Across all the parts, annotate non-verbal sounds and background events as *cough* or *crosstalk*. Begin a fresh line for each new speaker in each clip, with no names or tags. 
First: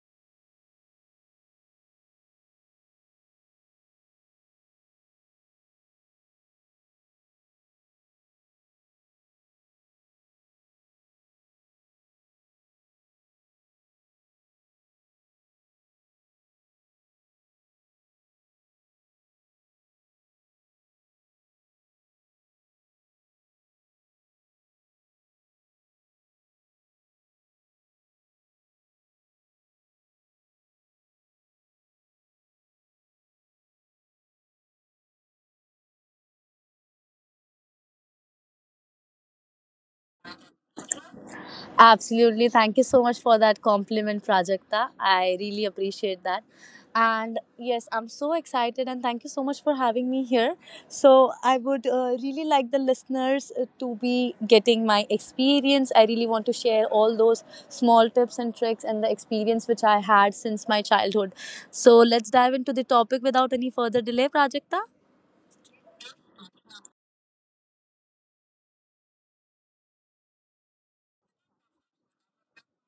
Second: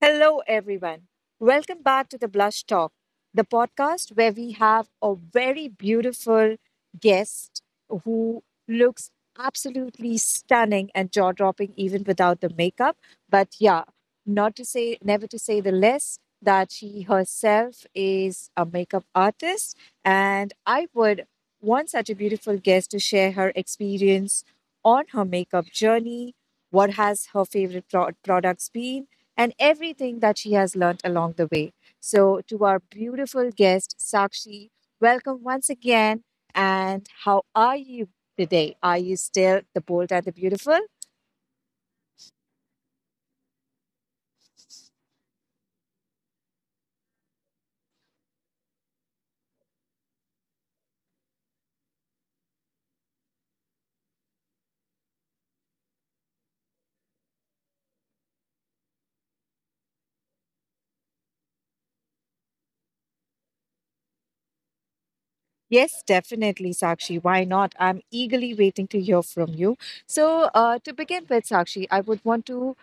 Hello, everyone. Welcome back to the Blush Talk, the podcast where we have a very beautiful guest who looks absolutely stunning and jaw dropping, even without the makeup. But yeah, not to say, never to say the less that she herself is a makeup artist. And I would One such a beautiful guest to share her experience on her makeup journey, what has her favorite products been, and everything that she has learned along the way. So, to our beautiful guest, Sakshi, welcome once again. And how are you today? Are you still the bold and the beautiful?
Absolutely. Thank you so much for that compliment, Prajakta. I really appreciate that. And yes, I'm so excited and thank you so much for having me here. So, I would really like the listeners to be getting my experience. I really want to share all those small tips and tricks and the experience which I had since my childhood. So, let's dive into the topic without any further delay, Prajakta.
Yes, definitely, Sakshi. Why not? I'm eagerly waiting to hear from you. So, to begin with, Sakshi, I would want to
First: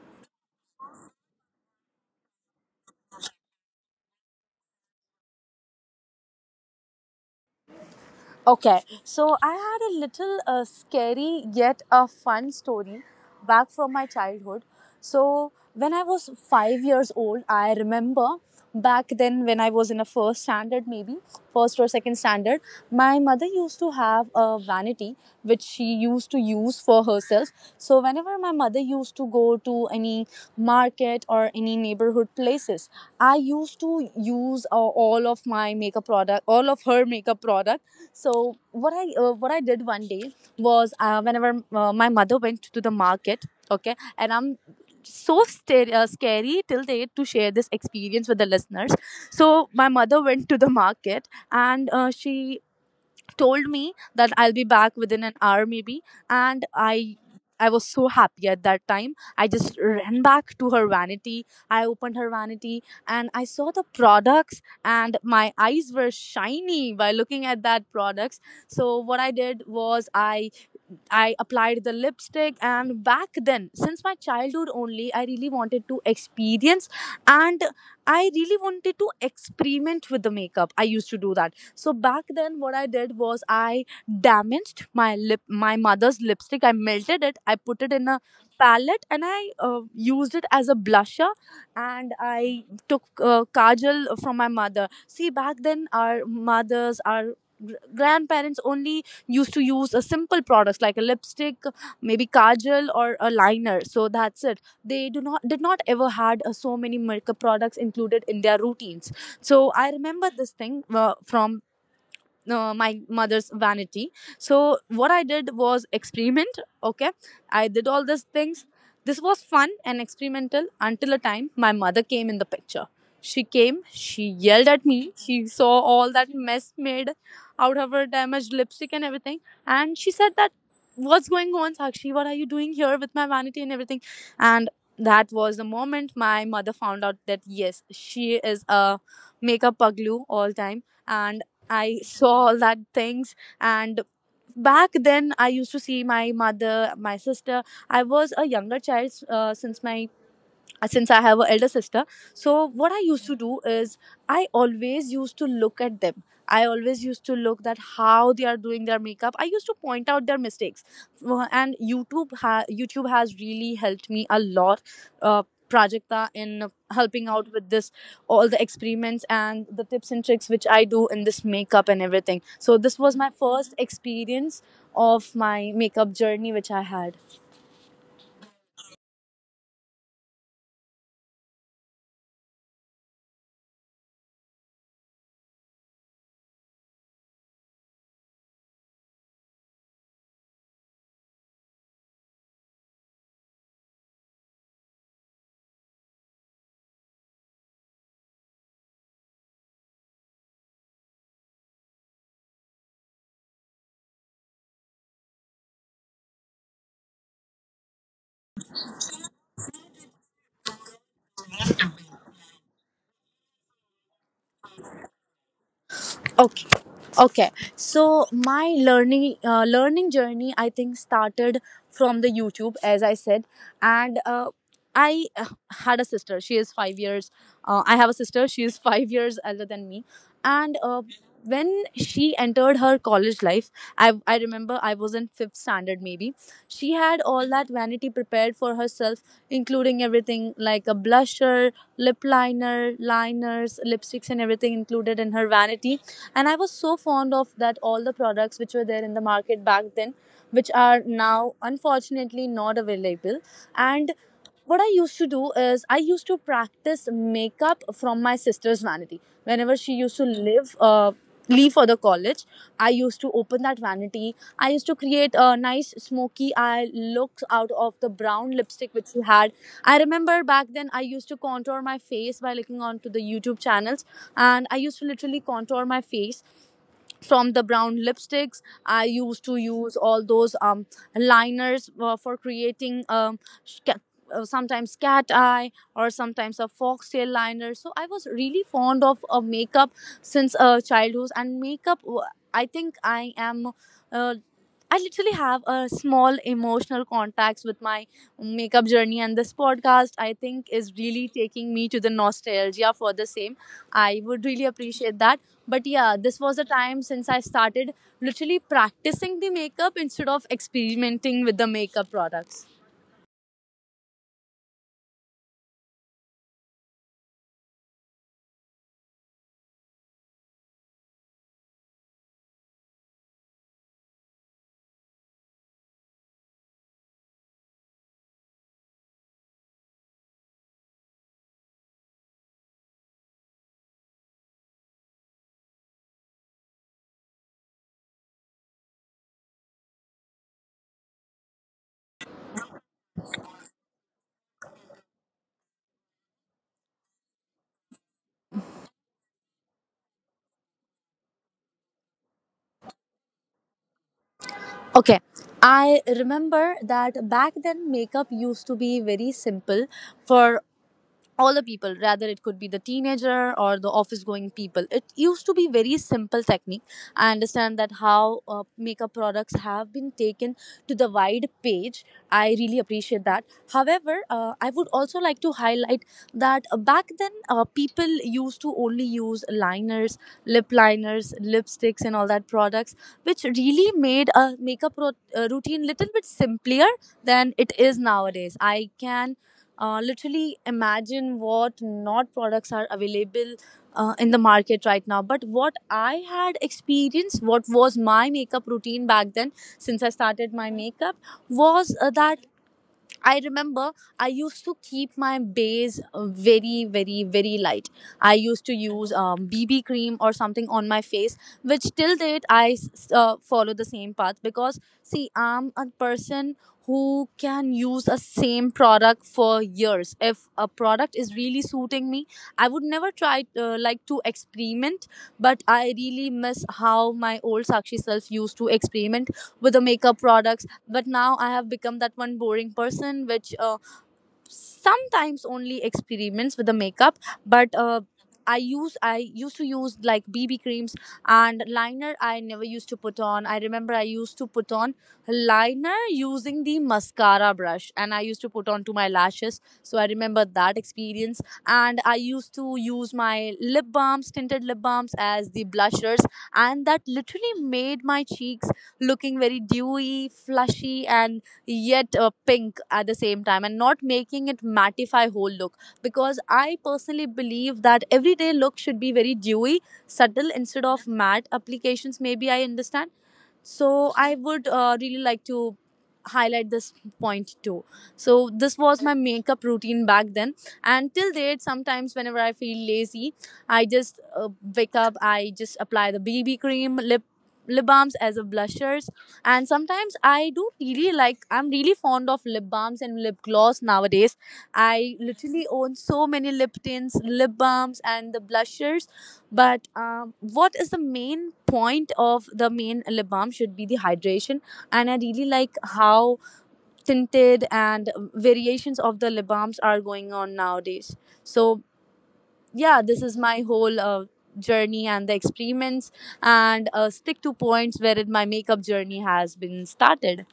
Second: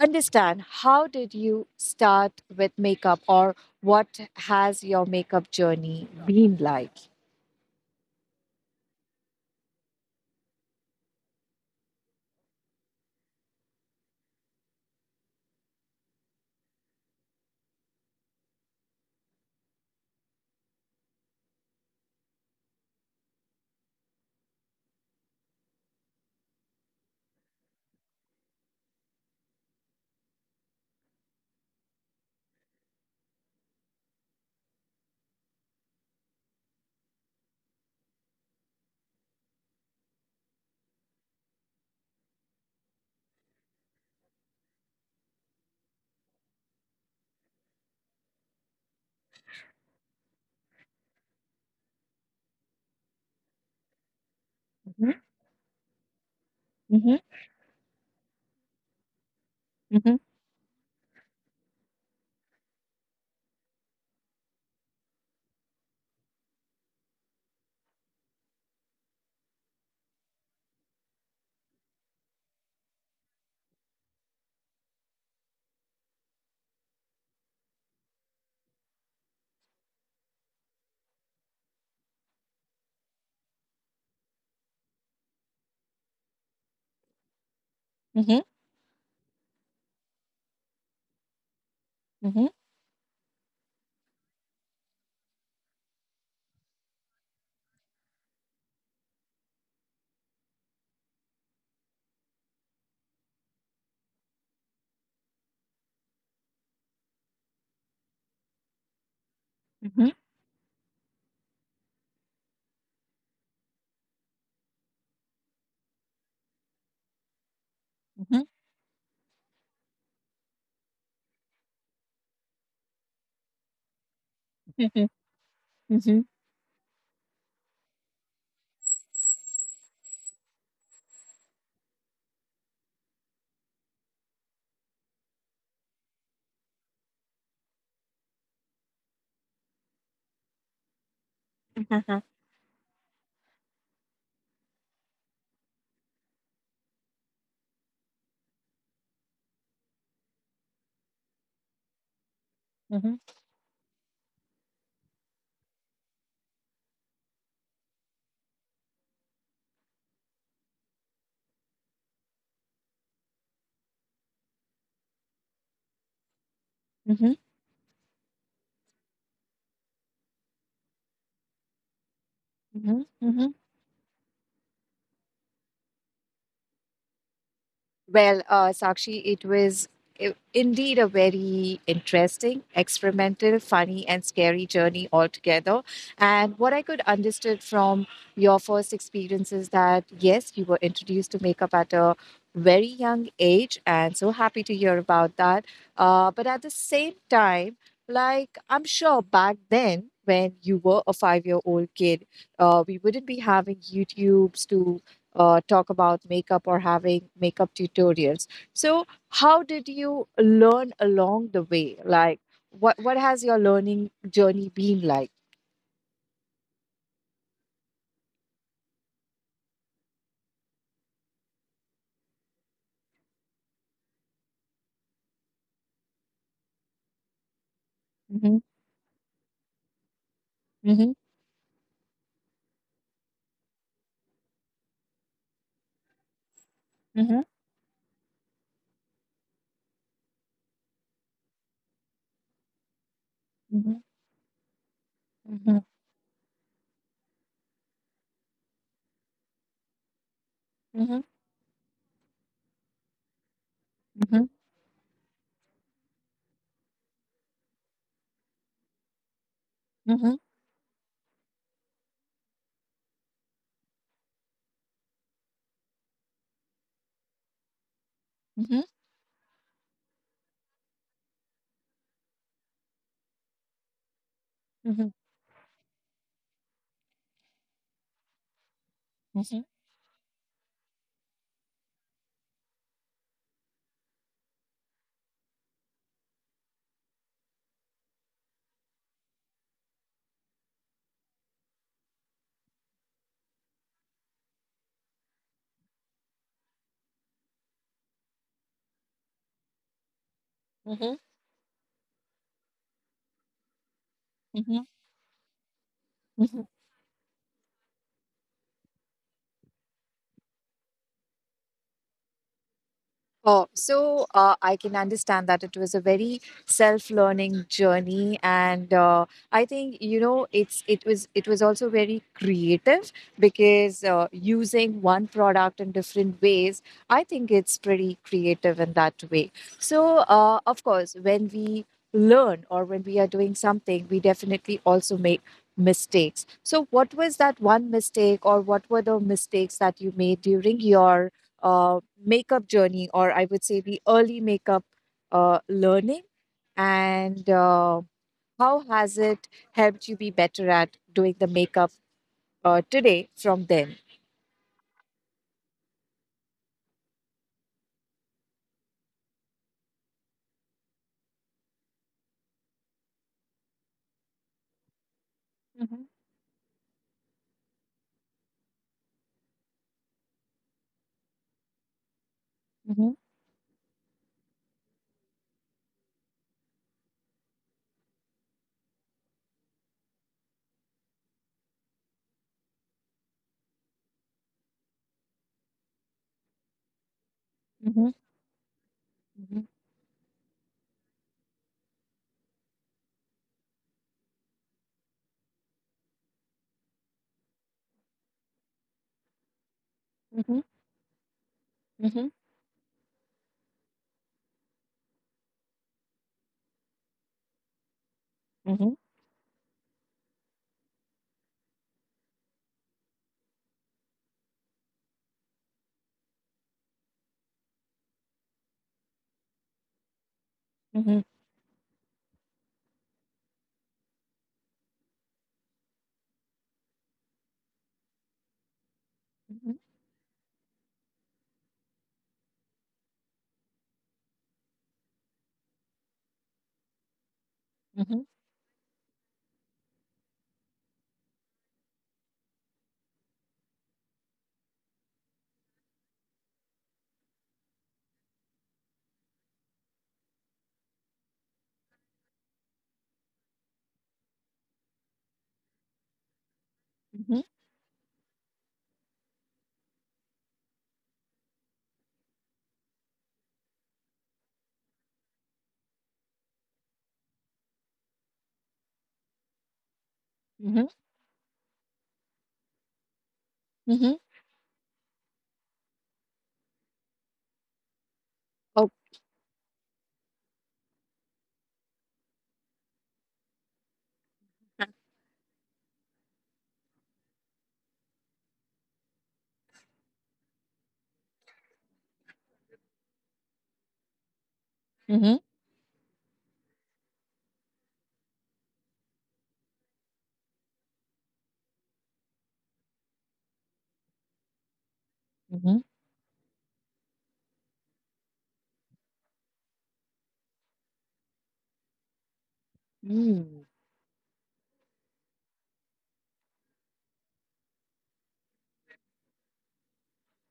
understand how did you start with makeup or what has your makeup journey been like?
Okay, so I had a little scary yet a fun story back from my childhood. So when I was 5 years old, I remember back then when I was in a first standard, maybe first or second standard, my mother used to have a vanity which she used to use for herself. So whenever my mother used to go to any market or any neighborhood places, I used to use all of my makeup product, all of her makeup product. So what I did one day was, whenever my mother went to the market, okay, and I'm so scary till date to share this experience with the listeners. So my mother went to the market and she told me that I'll be back
Mhm.
within an hour maybe, and I
Mhm.
I was so happy at that time. I just
Mhm.
ran back to her vanity. I opened her vanity and I saw the products and my eyes were shiny by looking at that products. So what I did was I applied the lipstick, and back then since my childhood only I really wanted to experience and I really wanted to experiment with the makeup. I used to do that. So back then, what I did was I damaged my lip, my mother's lipstick. I melted it. I put it in a
Mhm.
palette, and I used it as a blusher. And
Mhm.
I took kajal from my mother. See, back then, our mothers, our grandparents only used to use a simple products like a lipstick, maybe kajal or a liner. So that's it, they do not did not ever had so many makeup products included in their routines. So I
Mhm. Mhm. *laughs*
remember this thing from my mother's vanity. So what I did was experiment. Okay, I did all these
Mhm.
things. This was fun and experimental until a time my mother came in the picture. She came, she yelled at
Mhm.
me. She saw all
Mhm.
that mess made out of her damaged lipstick and everything. And she said that, what's going on, Sakshi? What are you doing here with my vanity and everything? And that was the moment my mother found out that yes, she is a makeup puglu all time. And I saw all that things, and back then I used to see my mother, my sister. I was a younger child since I have an elder sister. So what I
Mhm.
used to do is I always used to look at them. I always used to look that how they are doing their makeup. I used to point out their mistakes. And YouTube has really helped me a lot, Uh, Prajakta, in helping
Mhm.
out with this, all the experiments and the tips and tricks which I do in this makeup and everything. So this
Mhm.
was my
Mhm.
first experience of my makeup journey which I had.
Well, Sakshi, it was indeed a very interesting, experimental, funny, and scary journey altogether. And what I could understood from your first experience is that yes, you were introduced to makeup at a very young age, and so happy to hear about that. But at the same time, like I'm sure back then when you were a five-year-old kid, we wouldn't be having YouTube's to talk about makeup or having makeup tutorials. So, how did you learn along the way? Like, what has your learning journey been like?
Okay. Okay, so my learning journey, I think, started from the YouTube, as I said, and I had a sister. She is 5 years. I have a sister.
Mhm.
She is *laughs* 5 years older than me, and
Mhm.
when she entered her college life, I remember I was in fifth standard maybe. She had
Mhm.
all that vanity prepared for herself, including everything like a blusher, lip liner, liners,
Mhm.
lipsticks, and everything included in her
Mhm.
vanity. And I was so fond of that, all the products which were there in the market back then, which are
Mhm.
now unfortunately not available. And
Mhm.
what I used to do is I used to practice makeup from my sister's vanity. Whenever she used to
Mhm.
leave for the college, I used to open that vanity. I used to create a nice smoky eye look out of the brown
Mhm. Mhm.
lipstick which she had. I remember back then I used to contour my face by looking onto the YouTube channels, and I used to
Mhm.
literally contour my face from the brown lipsticks. I used to
Mhm.
use all those liners for creating sh- ca- sometimes cat eye or sometimes a foxtail liner. So I was really fond of makeup since childhood and makeup w- I think I am uh, I literally have a small emotional contacts with my makeup journey, and this podcast I think is
Mhm.
really taking me to the nostalgia for the same. I would really
Mhm.
appreciate that. But yeah, this was a
Mhm.
time since I started literally practicing the makeup instead of experimenting with the makeup products.
Oh, so I can understand that it was a very self-learning journey, and I think you know it was it was also very creative because using one product in different ways, I think it's pretty creative in that way. So, of course, when we learn or when we are doing something, we definitely also make mistakes. So, what was that one mistake, or what were the mistakes that you made during your uh, makeup journey, or I would say the early makeup learning, and how has it helped you be better at doing the makeup today from then?
Okay, I remember that back then makeup used to be very simple for all the people, rather it could be the teenager or the office going people. It used to be very
Mhm.
simple technique. I understand that how makeup products have been taken to the wide page. I really
Mhm.
appreciate that. However, I would also like to highlight that, back then, people used to only use liners, lip liners, lipsticks, and all that products which really made a makeup routine little bit simpler than it is
Mhm.
nowadays. I can, literally imagine what not products are available in the market right now, but what I had experienced, what was my makeup routine back then since I started
Mhm.
my makeup was
Mhm.
that I remember I used to keep my base very, very, very light. I used to
Mhm.
use BB cream or something on my face, which till date I follow the same path because, see, I'm a person who can use a same product for years. If a product
Mhm.
is really suiting me, I would never try like to experiment, but I really miss how my old Sakshi self used to experiment with
Mhm.
the makeup products. But now I have become that one boring person which sometimes only experiments with the makeup. But
Mhm.
I used to use like BB creams, and liner I never used to put on. I remember I used to put on liner using the mascara brush and I used to put on to my lashes. So I remember that experience. And I used to use my lip balms, tinted lip balms as the blushers, and that
Mhm.
literally made my cheeks looking very dewy, flushy, and yet pink at the same time, and not making it mattify whole look, because I personally believe that everyday look should be very dewy, subtle instead
Mhm.
of matte applications maybe, I understand.
Mhm.
So
Mhm.
I would really like to highlight this point too. So this was my makeup routine back then, and till date, sometimes whenever I feel lazy, I just wake up. I just apply the BB cream, lip balms as a blushers. And sometimes I do really like, I'm really fond of lip balms and lip gloss nowadays. I
Mhm.
literally own so many lip tints, lip balms, and the blushers. But what is the main point of the main lip balm should be the hydration, and I really like
Mhm.
how tinted and variations of the lip balms are going on nowadays. So yeah, this is my
Mm.
whole journey and the experiments and stick to points wherein my makeup journey has been started.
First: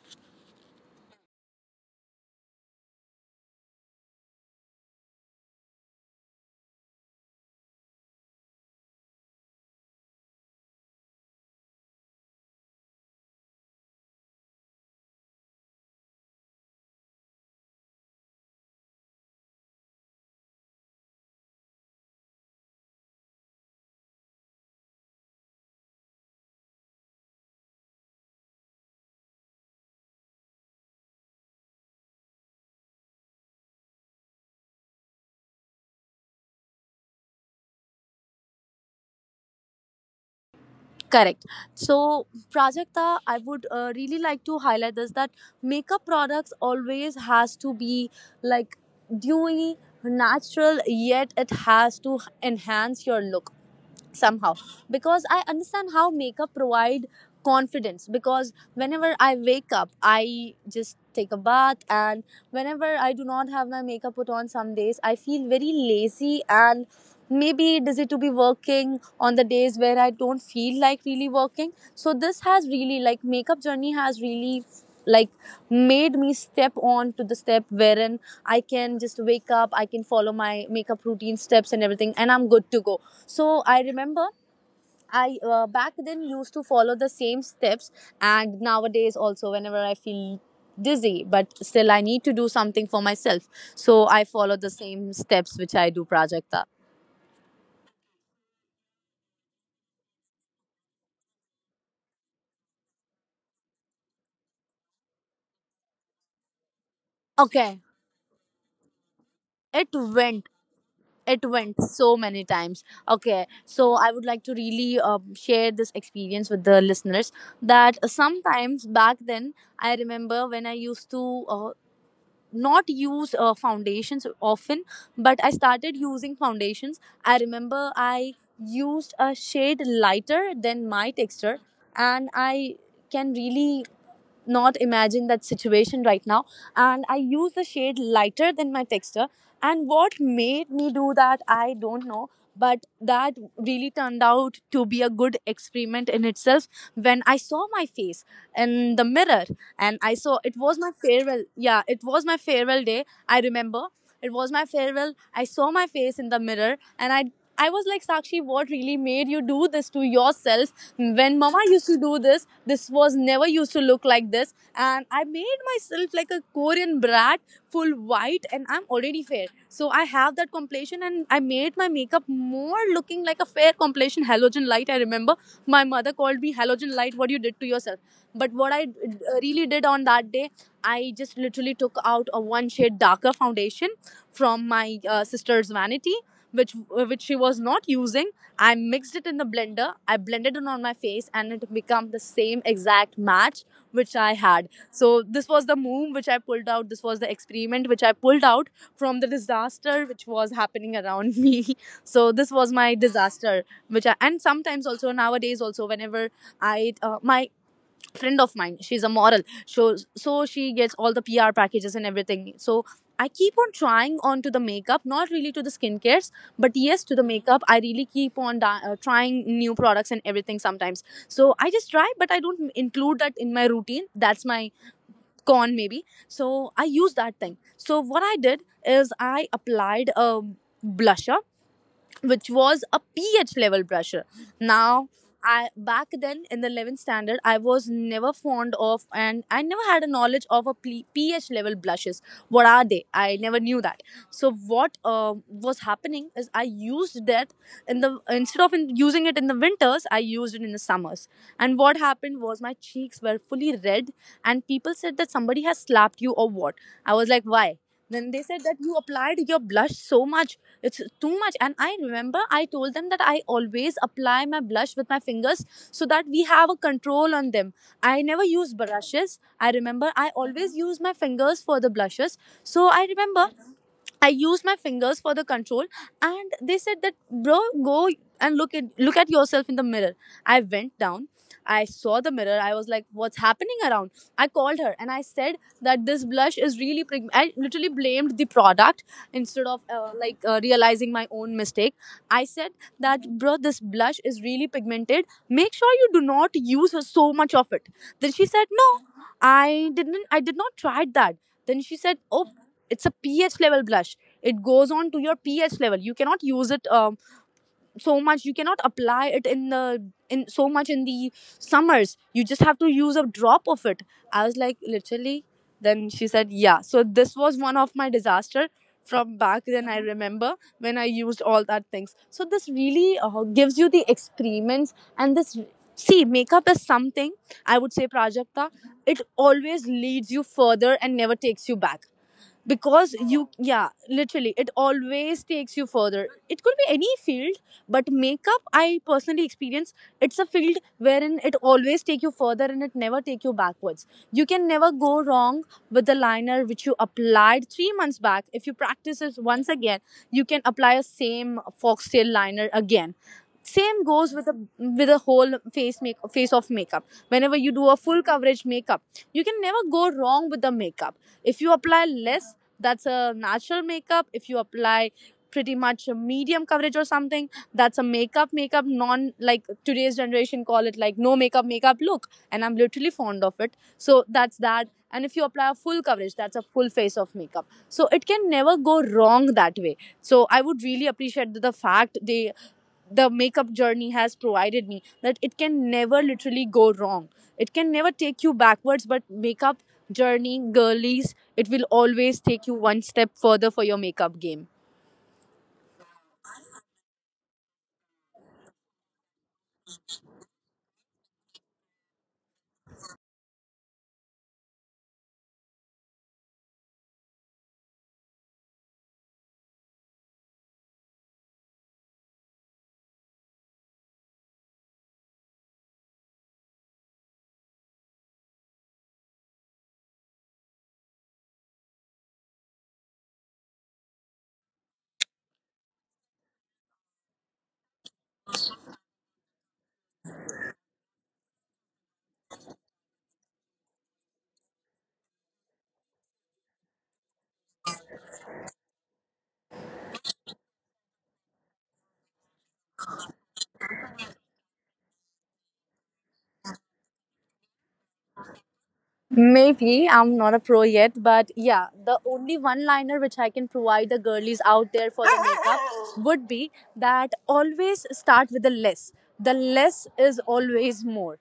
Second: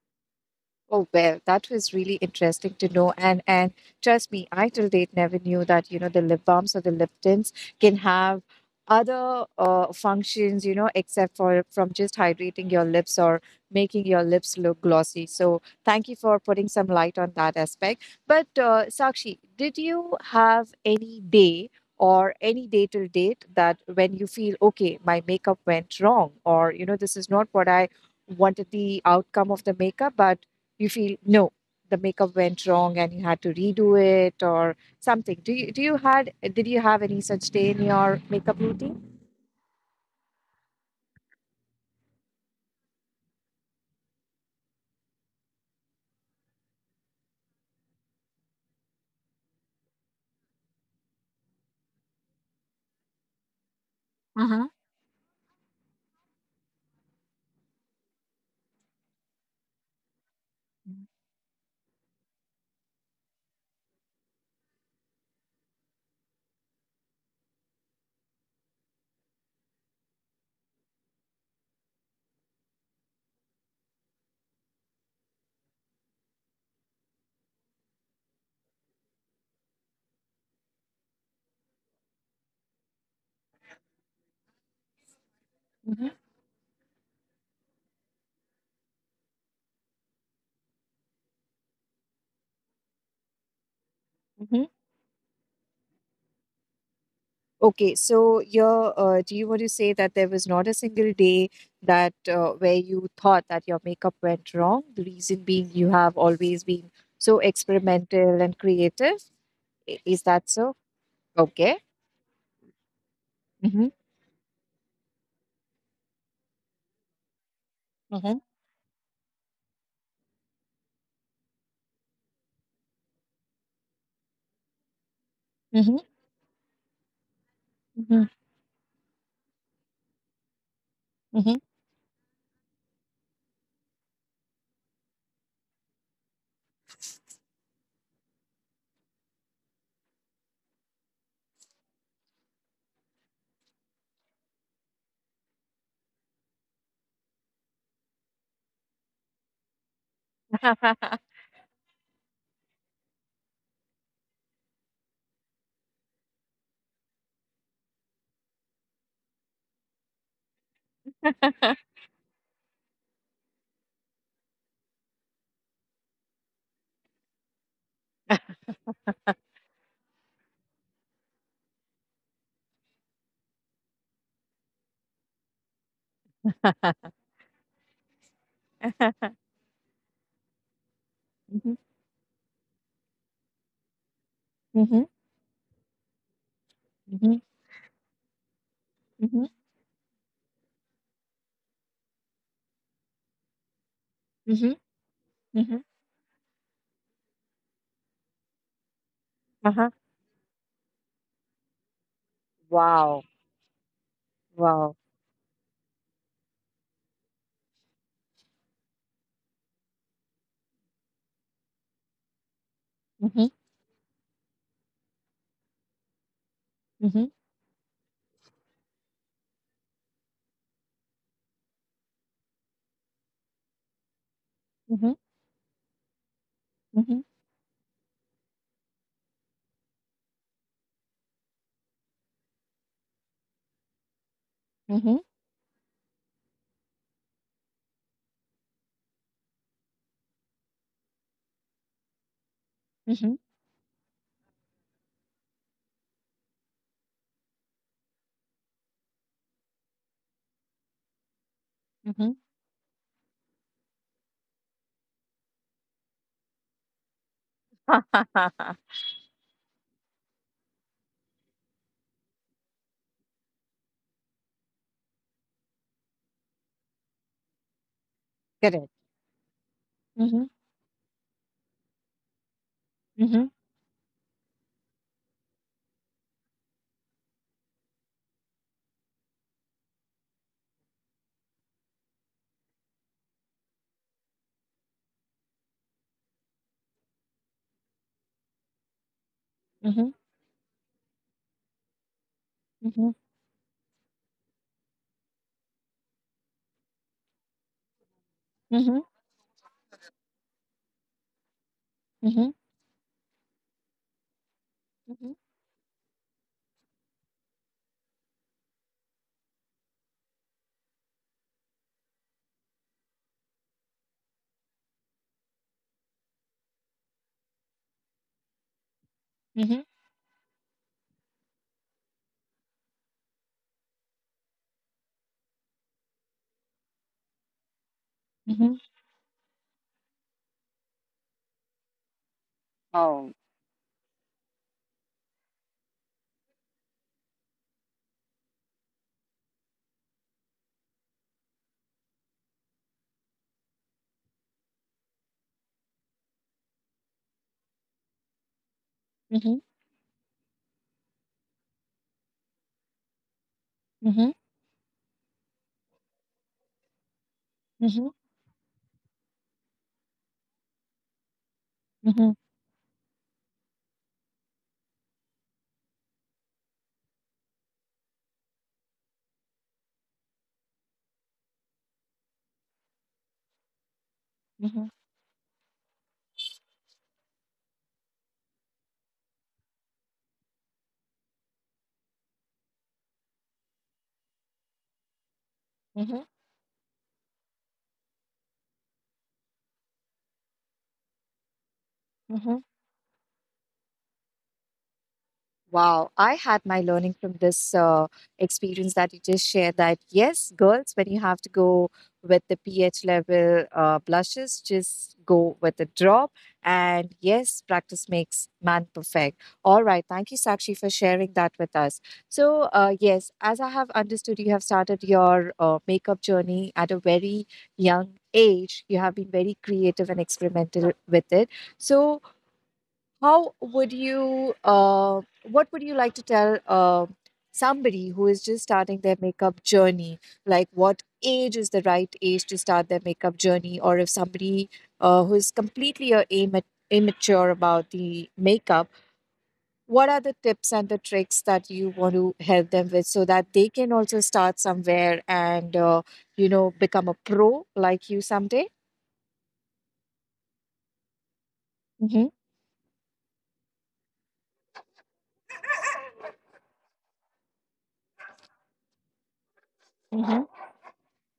Oh well, that was really interesting to know, and trust me, I till date never knew that you know the lip balms or the lip tints can have other functions, you know, except for from just hydrating your lips or making your lips look glossy. So thank you for putting some light on that aspect. But Sakshi, did you have any day or any day till date that when you feel okay, my makeup went wrong, or you know, this is not what I wanted the outcome of the makeup, but you feel no the makeup went wrong and you had to redo it or something? Do you do you had did you have any such day in your makeup routine?
Correct. So, Prajakta, I would really like to highlight this that makeup products always has to be like dewy, natural, yet it has to enhance your look somehow.
Uh-huh.
Because I understand how makeup provide confidence. Because whenever I wake up, I just take a bath, and whenever I do not have my makeup put on, some days I feel very lazy and maybe busy to be working on the days where I don't feel like really working. So this has really, like, makeup journey has really, like, made me step on to the step wherein I can just wake up, I can follow my makeup routine steps and everything, and I'm good to go. So I remember I back
Mm-hmm.
then used to follow the same steps, and nowadays also whenever I feel dizzy but still I need to do something for myself, so I follow
Mm-hmm.
the
Hmm.
same steps which I do, Prajakta.
Okay, so your do you want to say that there was not a single day that where you thought that your makeup went wrong? The reason being you have always been so
Okay,
experimental and creative.
it
Is
went
that so?
it
Okay.
went so many times. Okay, so
Mm-hmm.
I would like to really share this experience with the listeners that
Mm-hmm.
sometimes back then I remember when I used to not use foundations often, but I started
Mm-hmm.
using foundations. I remember
Mm-hmm.
I used a shade lighter than my texture,
Mm-hmm.
and I can really not imagine that situation right now, and I use the shade lighter than my texture, and what made me do that I don't know. But that really turned out to be a good experiment in itself. When I saw my face in the mirror, and I saw, it was my farewell, yeah, it was my farewell day, I remember. It was my farewell, I saw my face in the mirror, and I was like, Sakshi, what really made you do this to yourself? When Mama used to do this, this was never used to look like this. And I made myself like a Korean brat, full white, and I'm already fair, so I have that complexion, and I made my makeup more looking like a fair complexion, halogen light. I remember my mother called me halogen light. What you did to yourself? But what I really did on that day, I just literally
Mm-hmm.
took out a one shade darker foundation from my
Mm-hmm.
sister's vanity, which which she
Mm-hmm.
was not using. I mixed it in the blender. I blended it on my face, and it became the same exact match which I had.
Mm-hmm.
So this was the move which I pulled out. This was the experiment which I pulled out from the
Mm-hmm.
disaster which was happening around *laughs* me. So this was my
Wow.
disaster, which I, and sometimes
Wow.
also nowadays also, whenever I my friend of mine, she's a model, so she gets all the PR packages and everything, so I
Mhm.
keep on trying on to the makeup, not really to the skincares, but yes, to the
Mhm.
makeup I really keep on trying new products and everything sometimes. So I just try, but I don't include that in my routine. That's my
Mhm.
con maybe, so I use
Mhm.
that thing. So what I did is I applied a blusher which was a pH level pressure. Now,
Mhm.
I back then in the 11th standard, I was never fond of and I never had a knowledge of a pH level blushes. What are they? I
Mhm.
never knew that. So what was happening is I used that in the, instead of in, using it in the winters, I used it in the summers. And what
Mhm.
happened was my cheeks were fully red, and people said that somebody has slapped you or what. I was like, why? Then they said that you
*laughs*
applied your blush so much, it's too much. And I remember I told them that I always apply my blush with my fingers so that we have a control on them. I never use
Correct.
brushes. I remember I
Mhm.
always use my fingers for the blushes. So I remember
Mhm.
I used my fingers for the control, and they said that, bro, go and look at yourself in the mirror. I went down. I saw the mirror. I was like, what's happening around? I called her and I said that this blush is really. I literally blamed the product instead of
Mhm.
realizing my own mistake. I said that,
Mhm.
bro, this blush is really pigmented, make sure you do not use so much of it. Then she said, no,
Mhm.
I did not try that. Then she said, oh,
Mhm.
it's a pH level blush, it goes on to your
Mhm.
pH level, you cannot use it so much, you cannot apply it in the, in so much in the summers, you just have to use a drop of it. I was like, literally. Then she said, yeah, so this was one of my disaster from back
Mhm.
then. I remember when I used all that things, so this really gives you the experiments, and this, see, makeup is something, I would say, Prajakta,
Mhm. *laughs*
it always leads you further and never takes you back, because
Oh,
you, yeah, literally it always takes you further. It could be any field, but makeup, I personally experience, it's a field wherein it always take you further, and it never take you backwards. You can never go wrong with the liner which you applied 3 months back. If you practice it
Mhm.
once again, you can apply a same foxtail liner again. Same goes
Mhm.
with a whole face make face of makeup. Whenever you do a
Mhm.
full coverage makeup, you can never go wrong with the makeup if you apply
Mhm.
less. That's a natural makeup. If you apply pretty much a medium coverage or something, that's a makeup makeup, non, like today's generation call it like no makeup makeup look, and I'm literally fond of it. So that's that.
Mhm.
And if you apply a full coverage, that's a full face of makeup. So it can never go wrong that way. So I would really appreciate the fact they the makeup journey has provided me that it can never
Mhm.
literally go wrong. It can never take you backwards, but makeup journey, girlies, it will always
Mhm.
take you one step further for your makeup game.
Wow, I had my learning from this experience that you just shared that yes, girls, when you have to go with the pH level blushes, just go with a drop. And yes, practice makes man perfect. All right. Thank you, Sakshi, for sharing that with us. So, yes, as I have understood, you have started your makeup journey at a very young age. You have been very creative and experimental with it. So, how would you what would you like to tell somebody who is just starting their makeup journey, like what age is the right age to start their makeup journey? Or if somebody who is completely immature about the makeup, what are the tips and the tricks that you want to help them with so that they can also start somewhere and you know become a pro like you someday?
Maybe I'm not a pro yet, but yeah, the
Mm-hmm.
only one liner which I can provide the girlies out there for the makeup *laughs* would be that always start with the less. The less is
Mm-hmm.
always more.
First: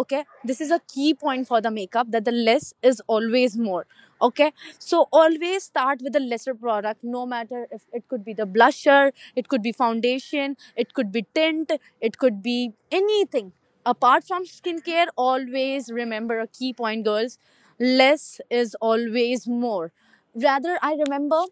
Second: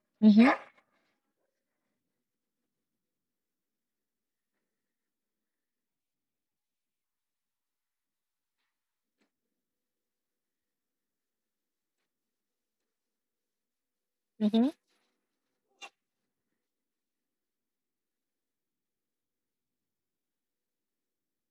Okay,
Mm-hmm.
this is a key point for the makeup, that the less is always more. Okay, so always start with the lesser product, no matter if it could be the blusher, it could be foundation, it could be tint, it could be anything apart from
Mm-hmm.
skincare. Always remember a key point, girls: less is always more. Rather, I remember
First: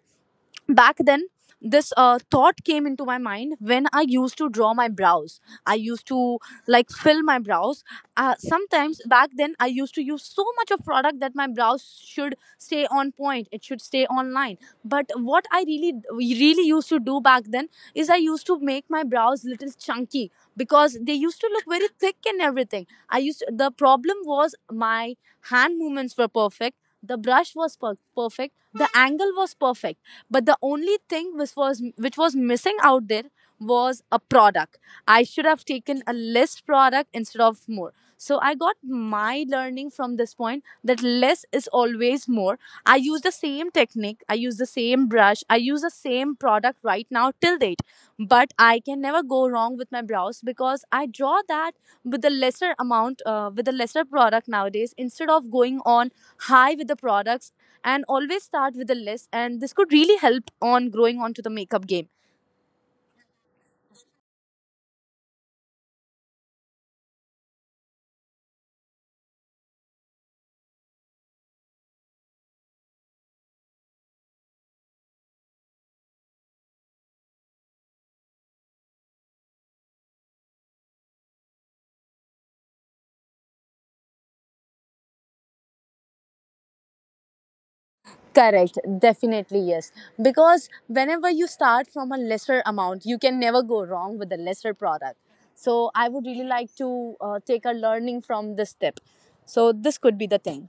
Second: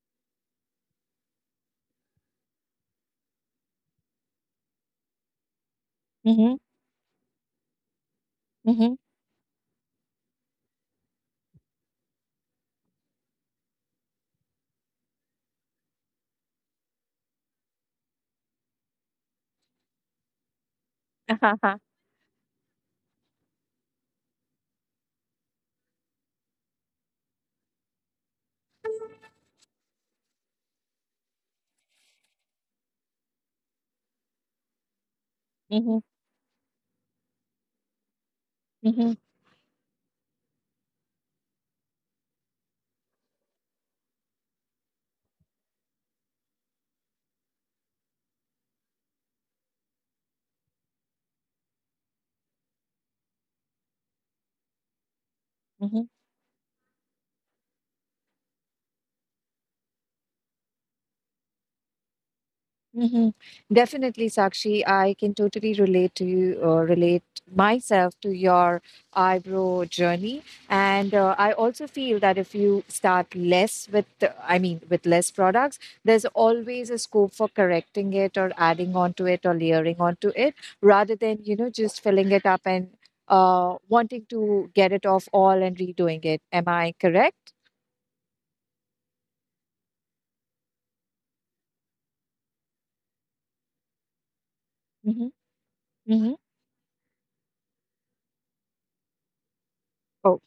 back then this thought came into my mind when I used to draw my brows. I used to like fill my brows
Mm-hmm.
sometimes back then. I used to use so much of product that my brows should stay on point, it should stay online. But what I really really used to do back then is I used to make my brows little chunky because they used to look very thick and everything. I used to, the problem was my hand movements were perfect, the brush was perfect, the angle was perfect, but the only thing which was missing out there was a product. I should have taken a less product instead of more. So I got
Mm-hmm. *laughs*
my learning from this point that less is always more. I use the same technique, I use the same brush, I use the same product right now till date, but I can never go wrong with my brows because I draw that with a lesser amount, with a lesser product nowadays, instead of going on
Hmm.
high with the products. And always start with the less, and this could really help on growing onto the makeup game.
Hmm. Definitely, Sakshi. I can totally relate to you, relate myself to your eyebrow journey. And I also feel that if you start less with, I mean, with less products, there's always a scope for correcting it or adding onto it or layering onto it rather than, you know, just filling it up and wanting to get it off all and redoing it. Am I correct?
Correct, definitely yes. Because whenever you start from a lesser amount, you can never go wrong with the lesser product.
Mm-hmm.
So I would really
Mm-hmm.
like to take a learning from this tip. So this could be the thing.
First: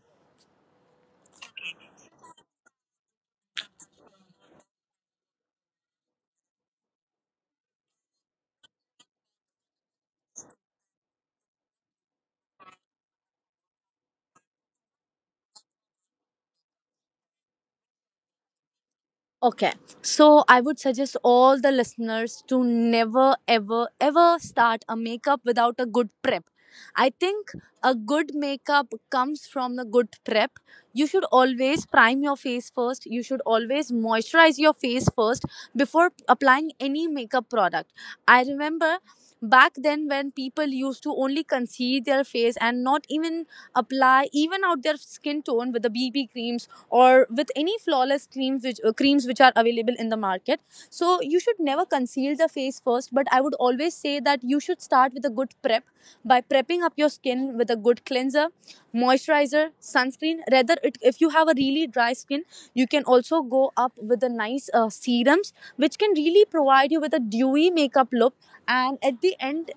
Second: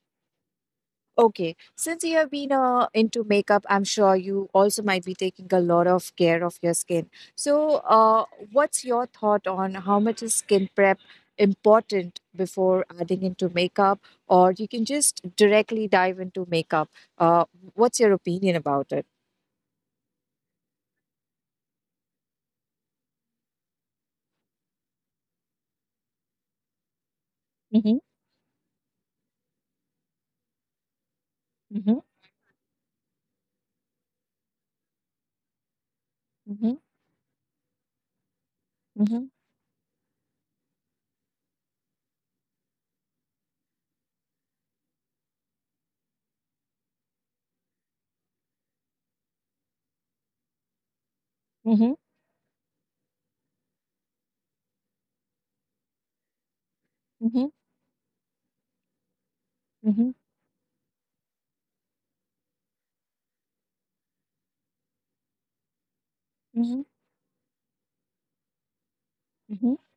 Okay, since you have been into makeup, I'm sure you also might be taking a lot of care of your skin. So, what's your thought on how much is skin prep important before adding into makeup, or you can just directly dive into makeup? Uh, what's your opinion about it?
Okay, so I would suggest all the listeners to never, ever, ever start a makeup without a good prep. I think
Mm-hmm.
a good makeup comes from the good prep. You should
Mm-hmm.
always prime your face first. You should always moisturize your face first before
Mm-hmm.
applying any makeup product. I remember back then when people used to only conceal their face and not even apply, even out their skin tone with the BB creams or with any flawless creams, which are available in the market. So you should
Mm-hmm.
never conceal the face first, but I would always say that you should start with a good prep by prepping up your
Mm-hmm.
skin with a good cleanser, moisturizer,
Mm-hmm.
sunscreen. Rather if you have a really dry skin, you can also go up with the nice serums which can really
Mm-hmm.
provide you with a dewy makeup look. And at the end,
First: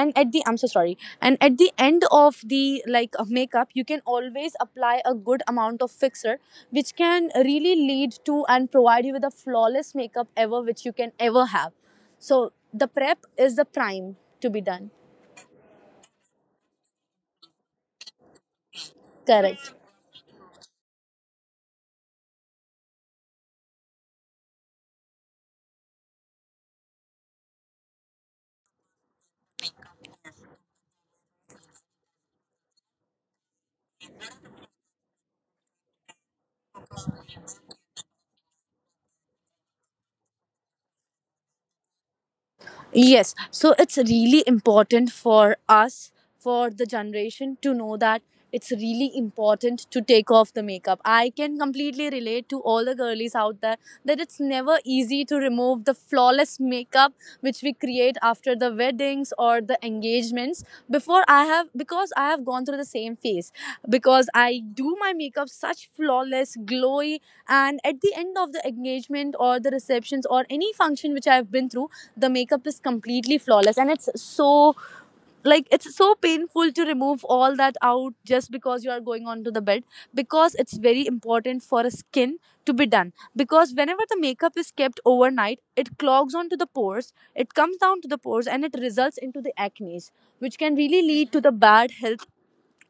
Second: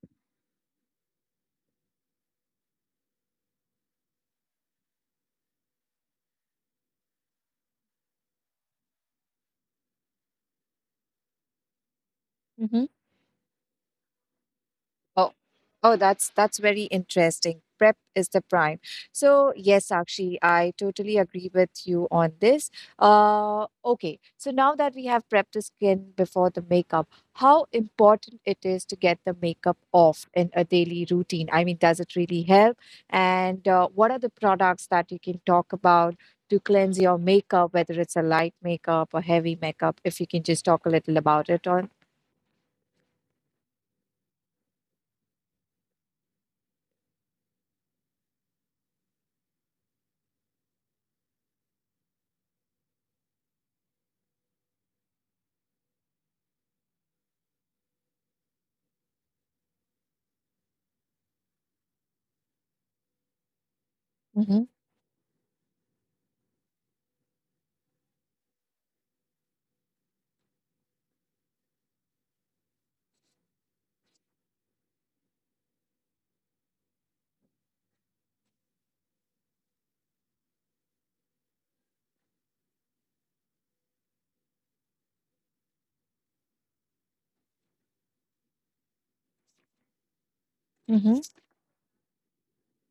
and at the I'm so sorry, and at the end of the like makeup, you can always apply a good amount of fixer which can really lead to and provide you with a flawless makeup ever which you can ever have. So
Mm-hmm.
the prep is the prime to be done.
Oh, oh, that's very interesting. Prep is the prime. So
Correct.
yes, Sakshi, I totally agree with you on this. Okay, so now that we have prepped the skin before the makeup, how important it is to get the makeup off in a daily routine? I mean, does it really help? And what are the products that you can talk about to cleanse your makeup, whether it's a light makeup or heavy makeup? If you can just talk a little about it on
Yes, so it's really important for us, for the generation, to know that it's really important to take off the makeup. I can completely relate to all the girlies out there that it's never easy to remove the flawless makeup which we create after the weddings or the engagements. Before I have, because I have gone through the same phase, because I
Mhm.
do my makeup such flawless, glowy, and at the end of the engagement or the receptions or any function which I've been through, the makeup is completely flawless and it's so like it's so painful to remove all that out just because you are going onto the bed, because it's very important for a skin to be done, because whenever the makeup is kept overnight, it clogs onto the pores, it comes down to the pores and it results into the acne, which can really
Mhm.
lead to the bad health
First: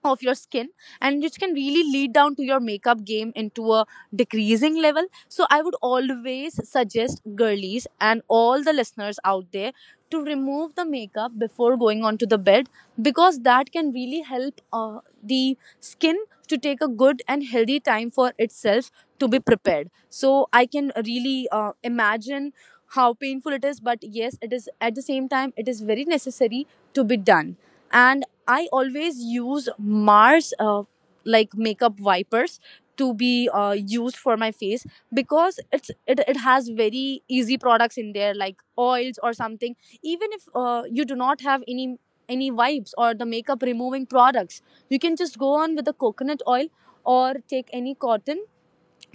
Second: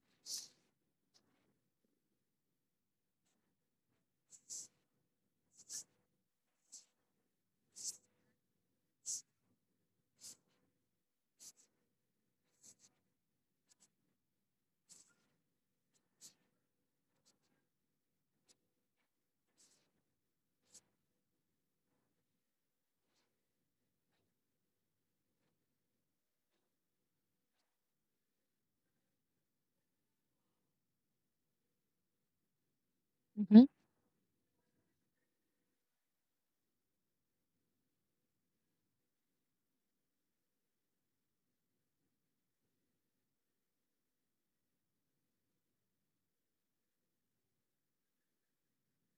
of your skin and which can really lead down to your makeup game into a decreasing level. So I would always suggest girlies and all the listeners out there to remove the makeup before going on to the bed, because that can really help the skin to take a good and healthy time for itself to be prepared. So I can really imagine how painful it is, but yes it is, at the same time it is very necessary to be done. And I always use Mars like makeup wipers to be
Mhm.
used for my face, because it has very easy products in there like oils or something. Even if you do not have any wipes or the makeup removing products, you can just go on with the coconut oil or take any cotton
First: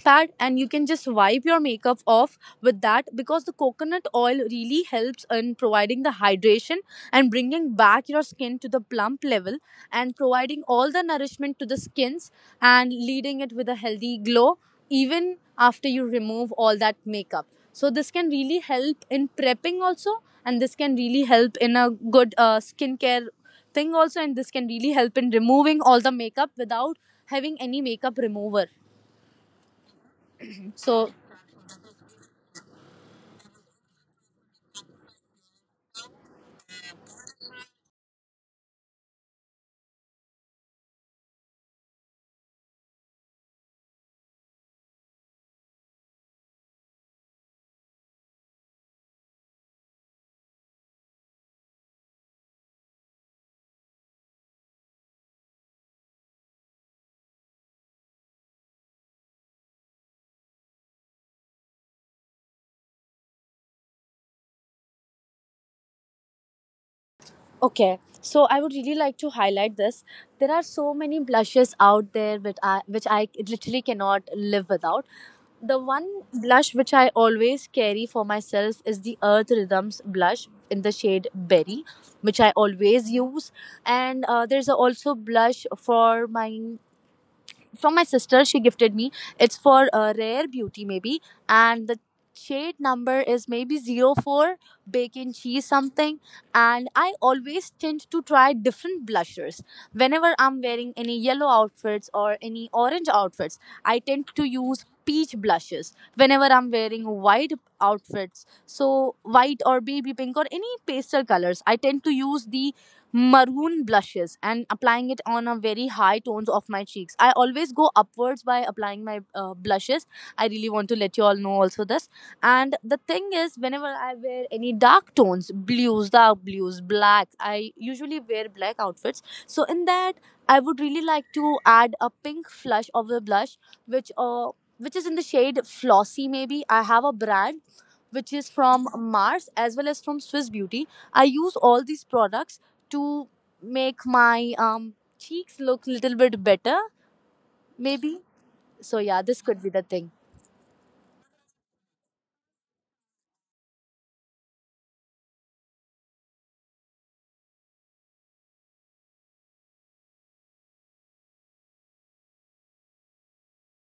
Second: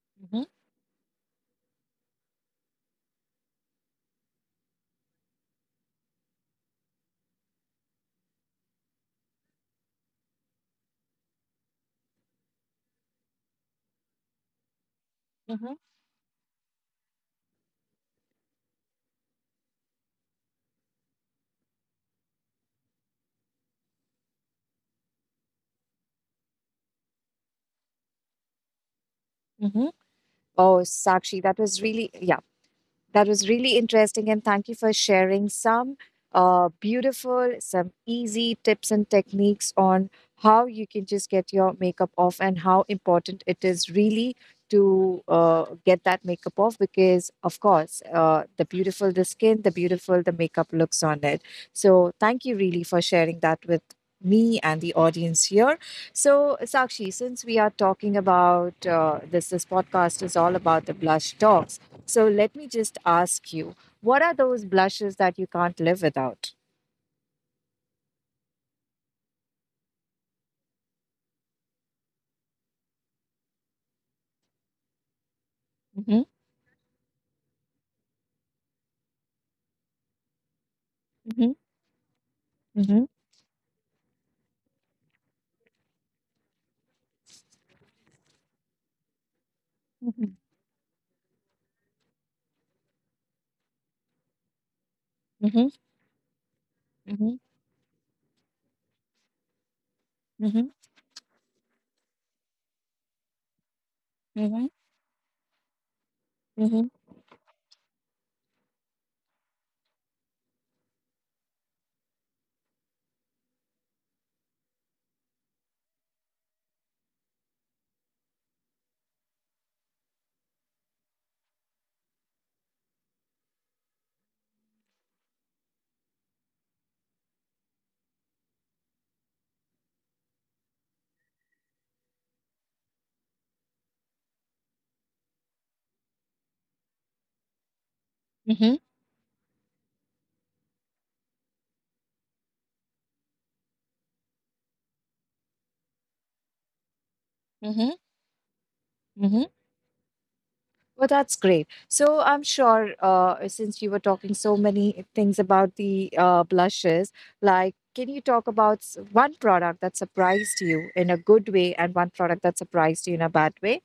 that,
Mhm.
and you can just wipe your makeup off with that, because the coconut oil really helps in providing the hydration and bringing back your skin to the plump level and providing all the nourishment to the skins and leading it with a healthy glow even
Mhm.
after you remove all that makeup. So this can really help in prepping also, and this can really help in a good skincare thing also, and this can really help in removing all the makeup without having any makeup remover.
Mhm. Oh,
So
Sakshi, that was really yeah. That was really interesting, and thank you for sharing some beautiful, some easy tips and techniques on how you can just get your makeup off and how important it is really to get that makeup off because, of course, the beautiful the skin, the beautiful the makeup looks on it. So, thank you really for sharing that with me and the audience here. So, Sakshi, since we are talking about this, this podcast is all about the blush talks. So let me just ask you, what are those blushes that you can't live without?
okay, so I would really like to highlight this. There are so many blushes out there, which I literally cannot live without. The one
Mhm.
blush which I always carry for myself is the Earth Rhythms blush in the shade
Mhm.
Berry, which I
Mhm.
always use. And there's a also blush for my from my sister, she gifted me, it's for
Mhm.
Rare Beauty maybe, and the shade number is maybe 04, bacon cheese
Mhm.
something. And I
Mhm.
always tend to try different blushers whenever I'm
Mhm.
wearing any yellow outfits or any orange outfits. I tend to
Mhm.
use peach blushes whenever I'm
Mhm.
wearing white outfits, so white or baby pink or any pastel colors, I tend to use the maroon blushes and applying it on a very high tones of my cheeks. I always go upwards by applying my blushes. I really want to let you all know also this. And the thing is, whenever I wear any dark tones, blues, dark blues, black, I usually wear black outfits, so in that I would really like to add a pink flush of the blush, which uh which is in the shade Flossy maybe. I have a brand which is
Mhm.
from Mars as well as from Swiss Beauty. I use all these products to make my cheeks look little bit better
Mhm.
maybe. So yeah, this
Mhm.
could be the thing.
Well, that's great. So I'm sure since you were talking so many things about the blushes, like can you talk about one product that surprised you in a good way and one product that surprised you in a bad way?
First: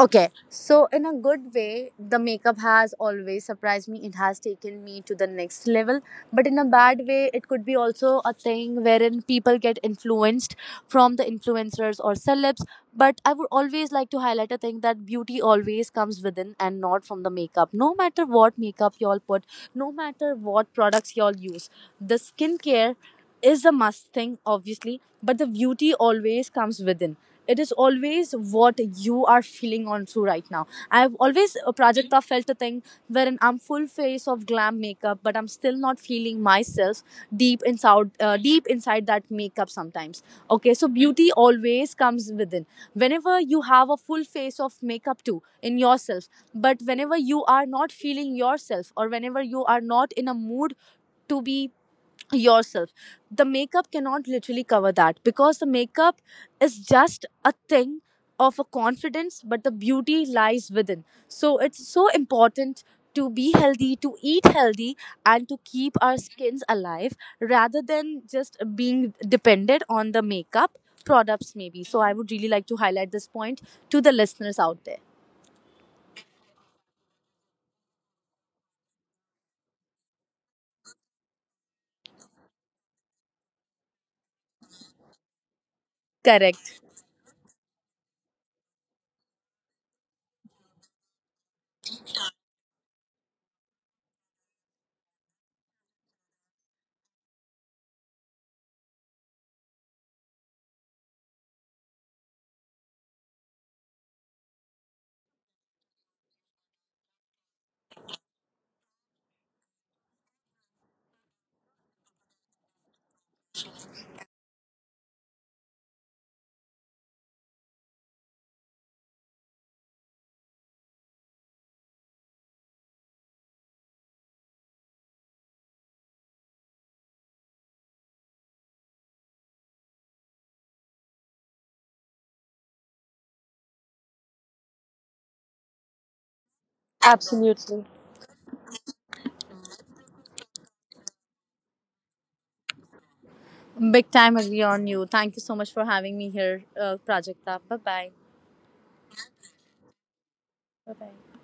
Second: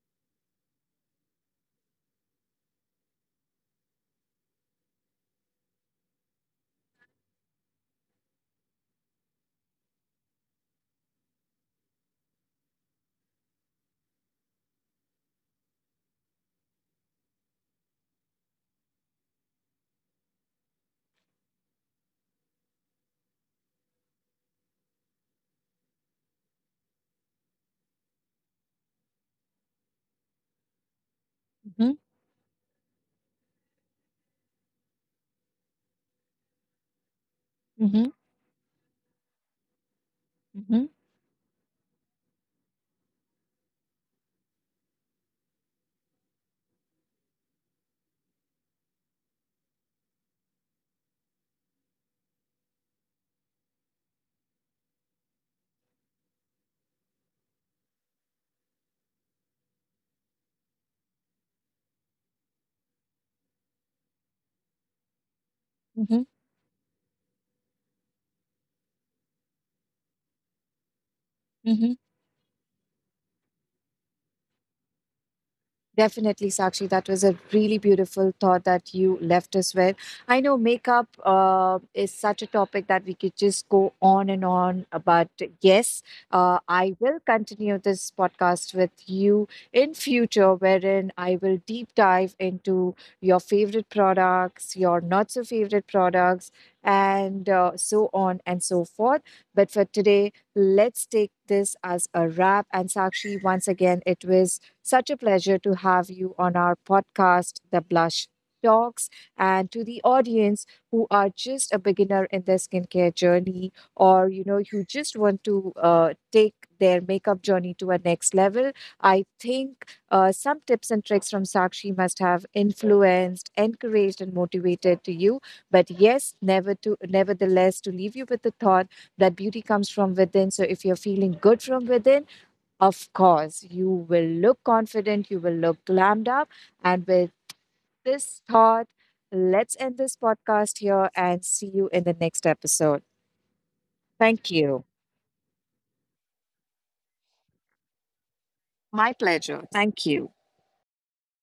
Okay, so in a good way, the makeup has always surprised me. It has taken me to the next level. But in a bad way, it could be also a thing wherein people get influenced from the influencers or celebs. But I would always like to highlight a thing that beauty always comes within and not from the makeup. No matter what makeup y'all put, no matter what products y'all use, the skincare is a must thing, obviously, but the beauty always comes within, it is always what you are feeling on through right now. I've always,
Mhm.
Prajakta, felt a thing wherein I'm full face of glam makeup, but I'm still not feeling myself
Mhm.
deep inside that makeup sometimes. Okay,
Mhm.
so beauty always comes within. Whenever you have a full face of makeup too in yourself, but whenever you are not feeling yourself or whenever you are not in a mood to be yourself, the makeup cannot literally cover that, because the makeup is just a thing of a confidence, but the beauty lies within. So it's so important to be healthy, to eat healthy, and to keep our
Mhm.
skins alive rather than just being dependent on the makeup products maybe.
Mhm.
So I would really like to highlight this point to the listeners out there.
Definitely, Sakshi. That was a really beautiful thought that you left us with. I know makeup is such a topic that we could just go on and on. But yes,
Correct.
I will continue this podcast with you in future, wherein I will deep dive into your favorite products, your not so favorite products, and so on and so forth. But for today, let's take this as a wrap. And Sakshi, once again, it was such a pleasure to have you on our podcast, The Blush Talks, and to the audience who are just a beginner in their skincare journey, or you know, you just want to take their makeup journey to a next level. I think some tips and tricks from Sakshi must have influenced, encouraged, and motivated to you. But yes, never to nevertheless to leave you with the thought that beauty comes from within. So if you're feeling good from within, of course, you will look confident, you will look glammed up. And with this thought, let's end this podcast here and see you in the next episode.
Big time
Thank
agree
you.
on you. Thank you so much for having me here, Prajakta. Bye bye.
My pleasure. Thank you.
Bye bye.